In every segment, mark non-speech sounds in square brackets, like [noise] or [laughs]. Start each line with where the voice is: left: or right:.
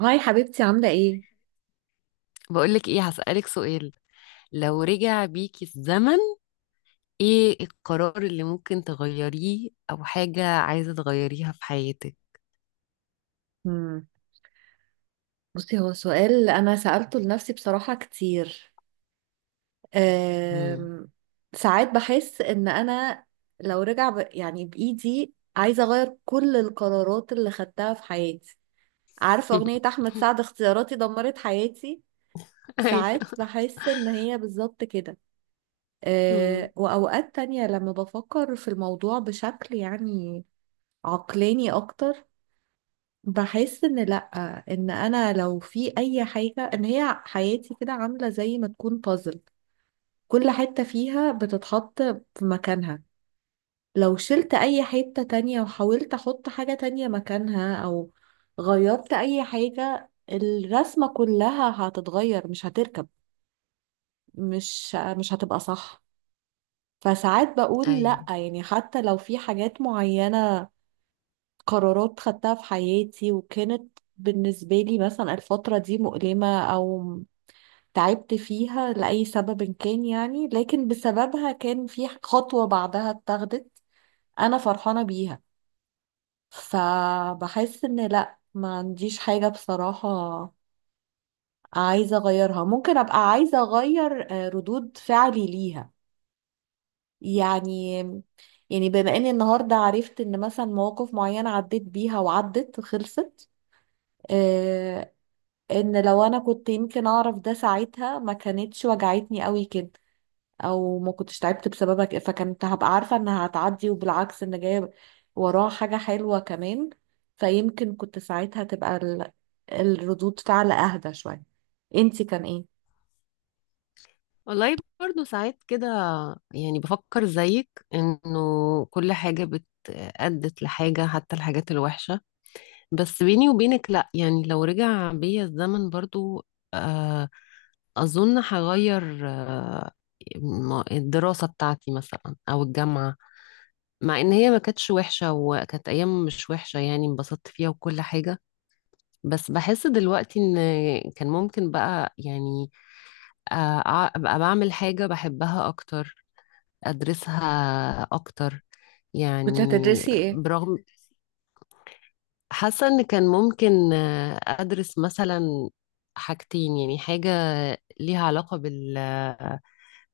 right: هاي حبيبتي، عاملة ايه؟
left: بقولك ايه، هسألك سؤال. لو رجع بيكي الزمن، ايه القرار اللي ممكن تغيريه او حاجة عايزة تغيريها في حياتك؟
right: مم. بصي، هو سؤال أنا سألته لنفسي بصراحة كتير.
left: مم.
right: أم... ساعات بحس إن أنا لو يعني بإيدي عايزة أغير كل القرارات اللي خدتها في حياتي. عارفة أغنية
left: [laughs]
right: أحمد سعد؟ اختياراتي دمرت حياتي. ساعات
left: ايوه.
right: بحس إن هي بالظبط كده.
left: مم.
right: وأوقات تانية لما بفكر في الموضوع بشكل يعني عقلاني أكتر، بحس ان لا، ان انا لو في اي حاجه، ان هي حياتي كده عامله زي ما تكون بازل. كل حته فيها بتتحط في مكانها. لو شلت اي حته تانية وحاولت احط حاجه تانية مكانها او غيرت اي حاجه، الرسمه كلها هتتغير، مش هتركب، مش هتبقى صح. فساعات بقول لا،
left: ايوه،
right: يعني حتى لو في حاجات معينه، قرارات خدتها في حياتي وكانت بالنسبة لي مثلا الفترة دي مؤلمة أو تعبت فيها لأي سبب كان، يعني لكن بسببها كان في خطوة بعدها اتاخدت أنا فرحانة بيها. فبحس إن لأ، ما عنديش حاجة بصراحة عايزة أغيرها. ممكن أبقى عايزة أغير ردود فعلي ليها يعني. يعني بما اني النهارده عرفت ان مثلا مواقف معينه عديت بيها وعدت وخلصت، ان لو انا كنت يمكن اعرف ده ساعتها، ما كانتش وجعتني قوي كده او ما كنتش تعبت بسببك، فكنت هبقى عارفة انها هتعدي وبالعكس ان جاية وراها حاجة حلوة كمان. فيمكن كنت ساعتها تبقى الردود فعل اهدى شوية. انتي كان ايه؟
left: والله برضو ساعات كده، يعني بفكر زيك انه كل حاجة بت أدت لحاجة، حتى الحاجات الوحشة. بس بيني وبينك لا، يعني لو رجع بيا الزمن برضو آه، أظن هغير الدراسة بتاعتي مثلا أو الجامعة. مع إن هي ما كانتش وحشة، وكانت أيام مش وحشة، يعني انبسطت فيها وكل حاجة. بس بحس دلوقتي إن كان ممكن بقى يعني أبقى بعمل حاجة بحبها أكتر، أدرسها أكتر يعني.
right: كنت هتدرسي ايه؟
left: برغم، حاسة إن كان ممكن أدرس مثلا حاجتين، يعني حاجة ليها علاقة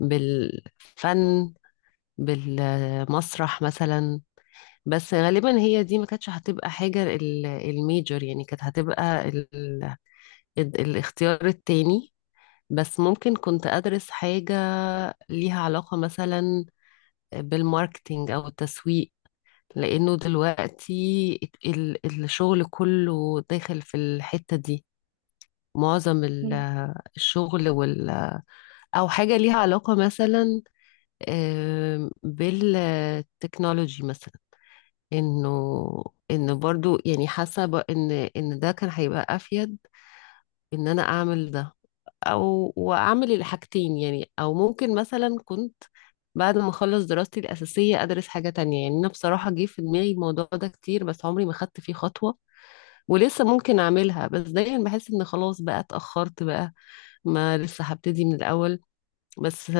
left: بالفن بالمسرح مثلا. بس غالبا هي دي ما كانتش هتبقى حاجة الميجر، يعني كانت هتبقى الاختيار التاني. بس ممكن كنت أدرس حاجة ليها علاقة مثلا بالماركتينج أو التسويق، لأنه دلوقتي الشغل كله داخل في الحتة دي، معظم
right: مم.
left: الشغل أو حاجة ليها علاقة مثلا، بالتكنولوجي مثلا. انه ان برضو يعني حاسه ان ده كان هيبقى افيد، ان انا اعمل ده، او واعمل الحاجتين. يعني او ممكن مثلا كنت بعد ما اخلص دراستي الاساسيه ادرس حاجه تانية. يعني انا بصراحه جه في دماغي الموضوع ده كتير، بس عمري ما خدت فيه خطوه، ولسه ممكن اعملها، بس دايما بحس ان خلاص بقى اتاخرت بقى، ما لسه هبتدي من الاول. بس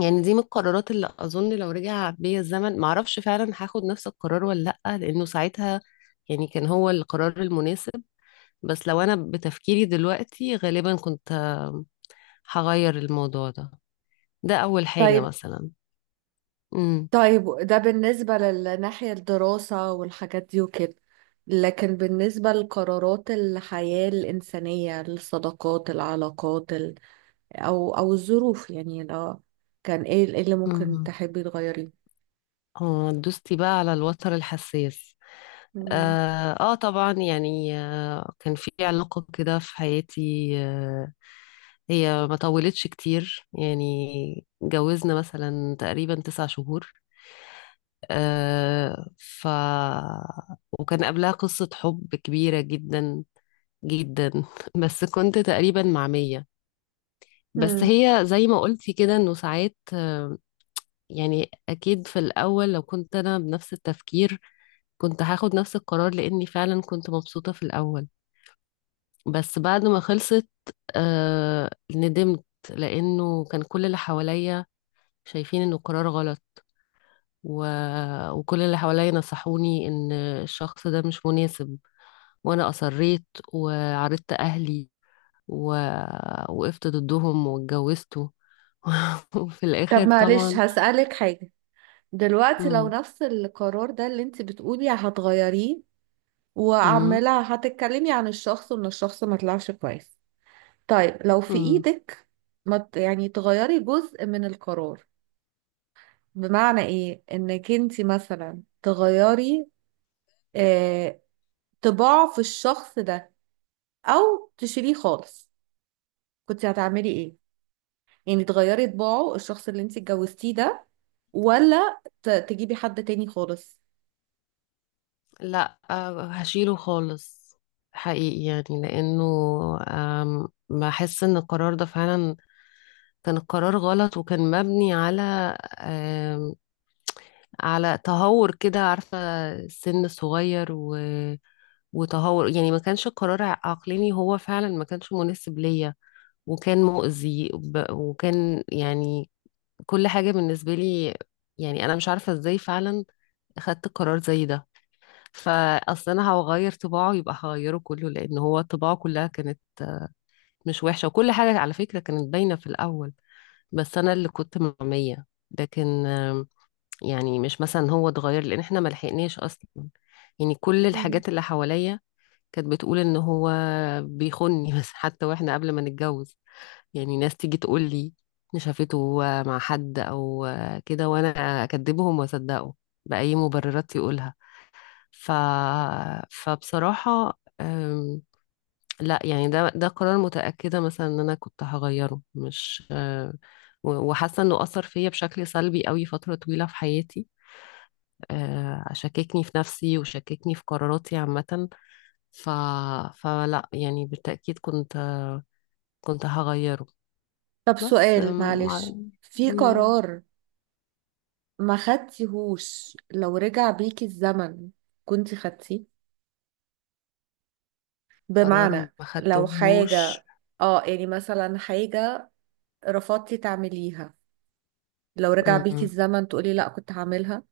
left: يعني دي من القرارات اللي اظن لو رجع بيا الزمن معرفش فعلا هاخد نفس القرار ولا لا، لانه ساعتها يعني كان هو القرار المناسب. بس لو انا بتفكيري دلوقتي غالبا كنت هغير الموضوع ده. ده اول حاجة
right: طيب.
left: مثلا. امم.
right: طيب، ده بالنسبة للناحية الدراسة والحاجات دي وكده، لكن بالنسبة لقرارات الحياة الإنسانية، الصداقات، العلاقات، او الظروف، يعني لو كان ايه، إيه اللي ممكن
left: امم،
right: تحبي تغيريه؟
left: اه دوستي بقى على الوتر الحساس.
right: مم.
left: اه, آه طبعا، يعني آه كان في علاقة كده في حياتي. آه، هي ما طولتش كتير، يعني اتجوزنا مثلا تقريبا 9 شهور. آه ف وكان قبلها قصة حب كبيرة جدا جدا. [laughs] بس كنت تقريبا مع مية. بس
right: مم.
left: هي زي ما قلتي كده انه ساعات يعني اكيد في الاول لو كنت انا بنفس التفكير كنت هاخد نفس القرار، لاني فعلا كنت مبسوطة في الاول. بس بعد ما خلصت آه، ندمت لانه كان كل اللي حواليا شايفين انه قرار غلط، و... وكل اللي حواليا نصحوني ان الشخص ده مش مناسب، وانا اصريت وعرضت اهلي ووقفت ضدهم واتجوزته. [laughs] وفي
right: طب
left: الاخر
right: معلش
left: طبعا.
right: هسألك حاجة. دلوقتي لو
left: مم.
right: نفس القرار ده اللي انت بتقولي هتغيريه،
left: مم.
right: وعمالة هتتكلمي عن الشخص وان الشخص ما طلعش كويس، طيب لو في
left: مم.
right: ايدك ما ت- يعني تغيري جزء من القرار، بمعنى ايه انك انت مثلا تغيري آه طباع في الشخص ده او تشيليه خالص، كنت هتعملي ايه؟ يعني تغيري طباعه الشخص اللي انت اتجوزتيه ده، ولا تجيبي حد تاني خالص؟
left: لا هشيله خالص حقيقي، يعني لانه بحس ان القرار ده فعلا كان القرار غلط، وكان مبني على آم، على تهور كده، عارفة، السن الصغير و وتهور، يعني ما كانش القرار عقلاني، هو فعلا ما كانش مناسب ليا، وكان مؤذي وكان يعني كل حاجة بالنسبة لي. يعني أنا مش عارفة إزاي فعلا خدت قرار زي ده. فأصل أنا هغير طباعه يبقى هغيره كله، لأن هو طباعه كلها كانت مش وحشة، وكل حاجة على فكرة كانت باينة في الأول، بس أنا اللي كنت معمية. لكن يعني مش مثلا هو اتغير، لأن إحنا ملحقناش أصلا. يعني كل
right: مم.
left: الحاجات اللي حواليا كانت بتقول إن هو بيخوني. [laughs] بس حتى وإحنا قبل ما نتجوز يعني ناس تيجي تقول لي ان شافته مع حد او كده، وانا اكذبهم واصدقه باي مبررات يقولها. ف... فبصراحه لا يعني ده قرار متاكده مثلا ان انا كنت هغيره، مش وحاسه انه اثر فيا بشكل سلبي قوي فتره طويله في حياتي. أه، شككني في نفسي وشككني في قراراتي عامه. ف... فلا يعني بالتاكيد كنت هغيره.
right: طب
left: بس
right: سؤال معلش، في قرار ما خدتيهوش لو رجع بيكي الزمن كنت خدتيه؟
left: قرار ما
right: بمعنى لو حاجة،
left: خدتهوش.
right: اه يعني مثلا حاجة رفضتي تعمليها، لو رجع بيكي
left: مم.
right: الزمن تقولي لا كنت هعملها.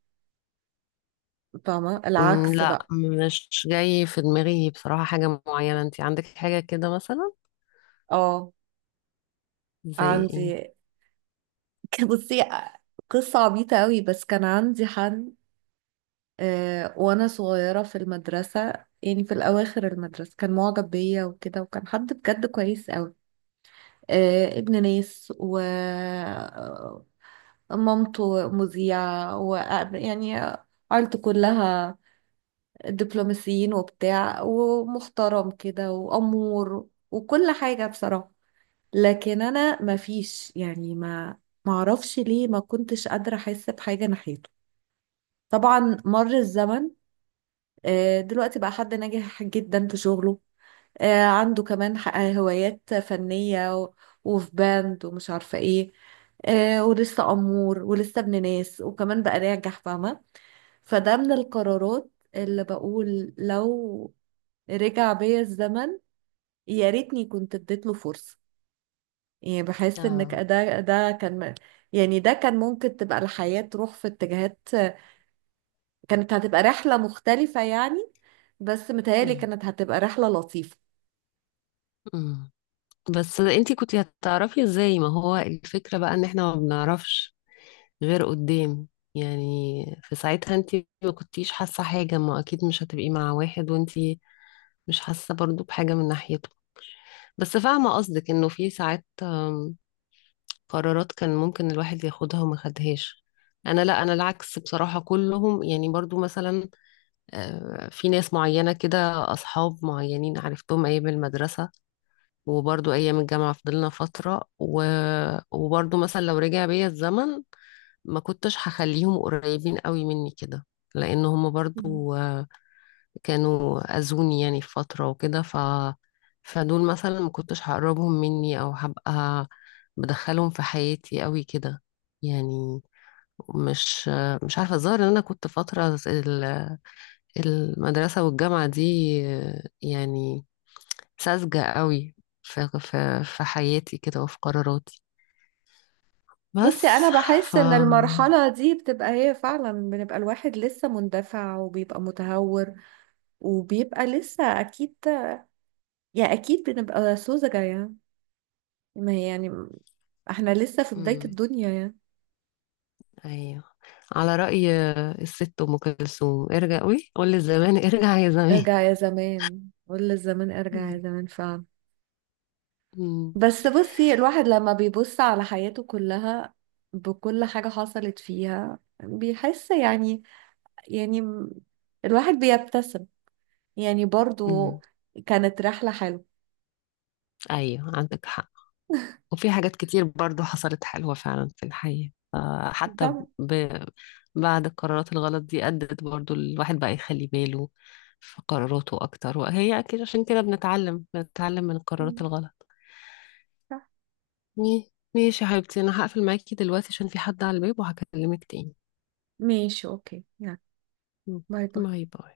right: فاهمة
left: مم،
right: العكس
left: لا
right: بقى؟
left: مش جاي في دماغي بصراحة حاجة معينة. انت عندك حاجة كده مثلا،
right: اه
left: زي ايه؟
right: عندي. [laughs] بصي، قصة عبيطة قوي، بس كان عندي حد، وانا صغيرة في المدرسة، يعني في الاواخر المدرسة، كان معجب بيا وكده، وكان حد بجد كويس قوي. ابن ناس، و مامته مذيعة، و يعني عيلته كلها دبلوماسيين وبتاع ومحترم كده وأمور وكل حاجة بصراحة. لكن أنا ما فيش، يعني ما معرفش ليه ما كنتش قادرة أحس بحاجة ناحيته. طبعا مر الزمن. دلوقتي بقى حد ناجح جدا في شغله، عنده كمان هوايات فنية، و وفي باند ومش عارفة ايه، ولسه أمور، ولسه ابن ناس، وكمان بقى ناجح، فاهمة؟ فده من القرارات اللي بقول لو رجع بيا الزمن، يا ريتني كنت اديت له فرصة. يعني بحس ان ك-
left: اه.
right: ده ده كان يعني ده كان ممكن تبقى الحياة تروح في اتجاهات، كانت هتبقى رحلة مختلفة يعني، بس متهيألي
left: مم.
right: كانت هتبقى رحلة لطيفة.
left: مم. بس انت كنت هتعرفي ازاي؟ ما هو الفكرة بقى ان احنا ما بنعرفش غير قدام يعني. في ساعتها انت ما كنتيش حاسة حاجة، ما اكيد مش هتبقي مع واحد وانت مش حاسة برضو بحاجة من ناحيته. بس فاهمة قصدك انه في ساعات قرارات كان ممكن الواحد ياخدها وما خدهاش. انا لا، انا العكس بصراحة كلهم، يعني برضو مثلا في ناس معينة كده، اصحاب معينين عرفتهم ايام المدرسة، وبرضو ايام الجامعة فضلنا فترة وبرضو مثلا لو رجع بيا الزمن ما كنتش هخليهم قريبين قوي مني كده، لان هم
right: مم.
left: برضو كانوا أذوني يعني في فترة وكده. ف فدول مثلا ما كنتش هقربهم مني أو هبقى بدخلهم في حياتي قوي كده. يعني مش مش عارفة، الظاهر إن أنا كنت فترة المدرسة والجامعة دي يعني ساذجة قوي في في حياتي كده وفي قراراتي.
right: بصي،
left: بس
right: أنا
left: ف،
right: بحس إن المرحلة دي بتبقى هي فعلا، بنبقى الواحد لسه مندفع وبيبقى متهور وبيبقى لسه أكيد، يعني أكيد بنبقى سوزجة يعني. ما هي يعني احنا لسه في بداية
left: مم.
right: الدنيا يعني.
left: أيوه، على رأي الست أم كلثوم، ارجع قوي، قول للزمان ارجع يا زمان.
right: ارجع يا زمان، قول للزمان ارجع يا
left: [laughs]
right: زمان، فعلا.
left: مم.
right: بس بصي، الواحد لما بيبص على حياته كلها، بكل حاجة حصلت فيها، بيحس يعني، يعني م- الواحد بيبتسم، يعني برضو
left: مم.
right: كانت رحلة حلوة.
left: ايوه عندك حق، وفي حاجات كتير برضو حصلت حلوة فعلا في الحياة آه، حتى
right: طبعا.
left: بعد القرارات الغلط دي أدت برضو الواحد بقى يخلي باله في قراراته أكتر، وهي أكيد عشان كده بنتعلم، بنتعلم من القرارات
right: مم.
left: الغلط.
right: صح.
left: ماشي يا حبيبتي، أنا هقفل معاكي دلوقتي عشان في حد على الباب، وهكلمك تاني.
right: ماشي اوكي، يلا
left: مم.
right: باي باي.
left: باي باي.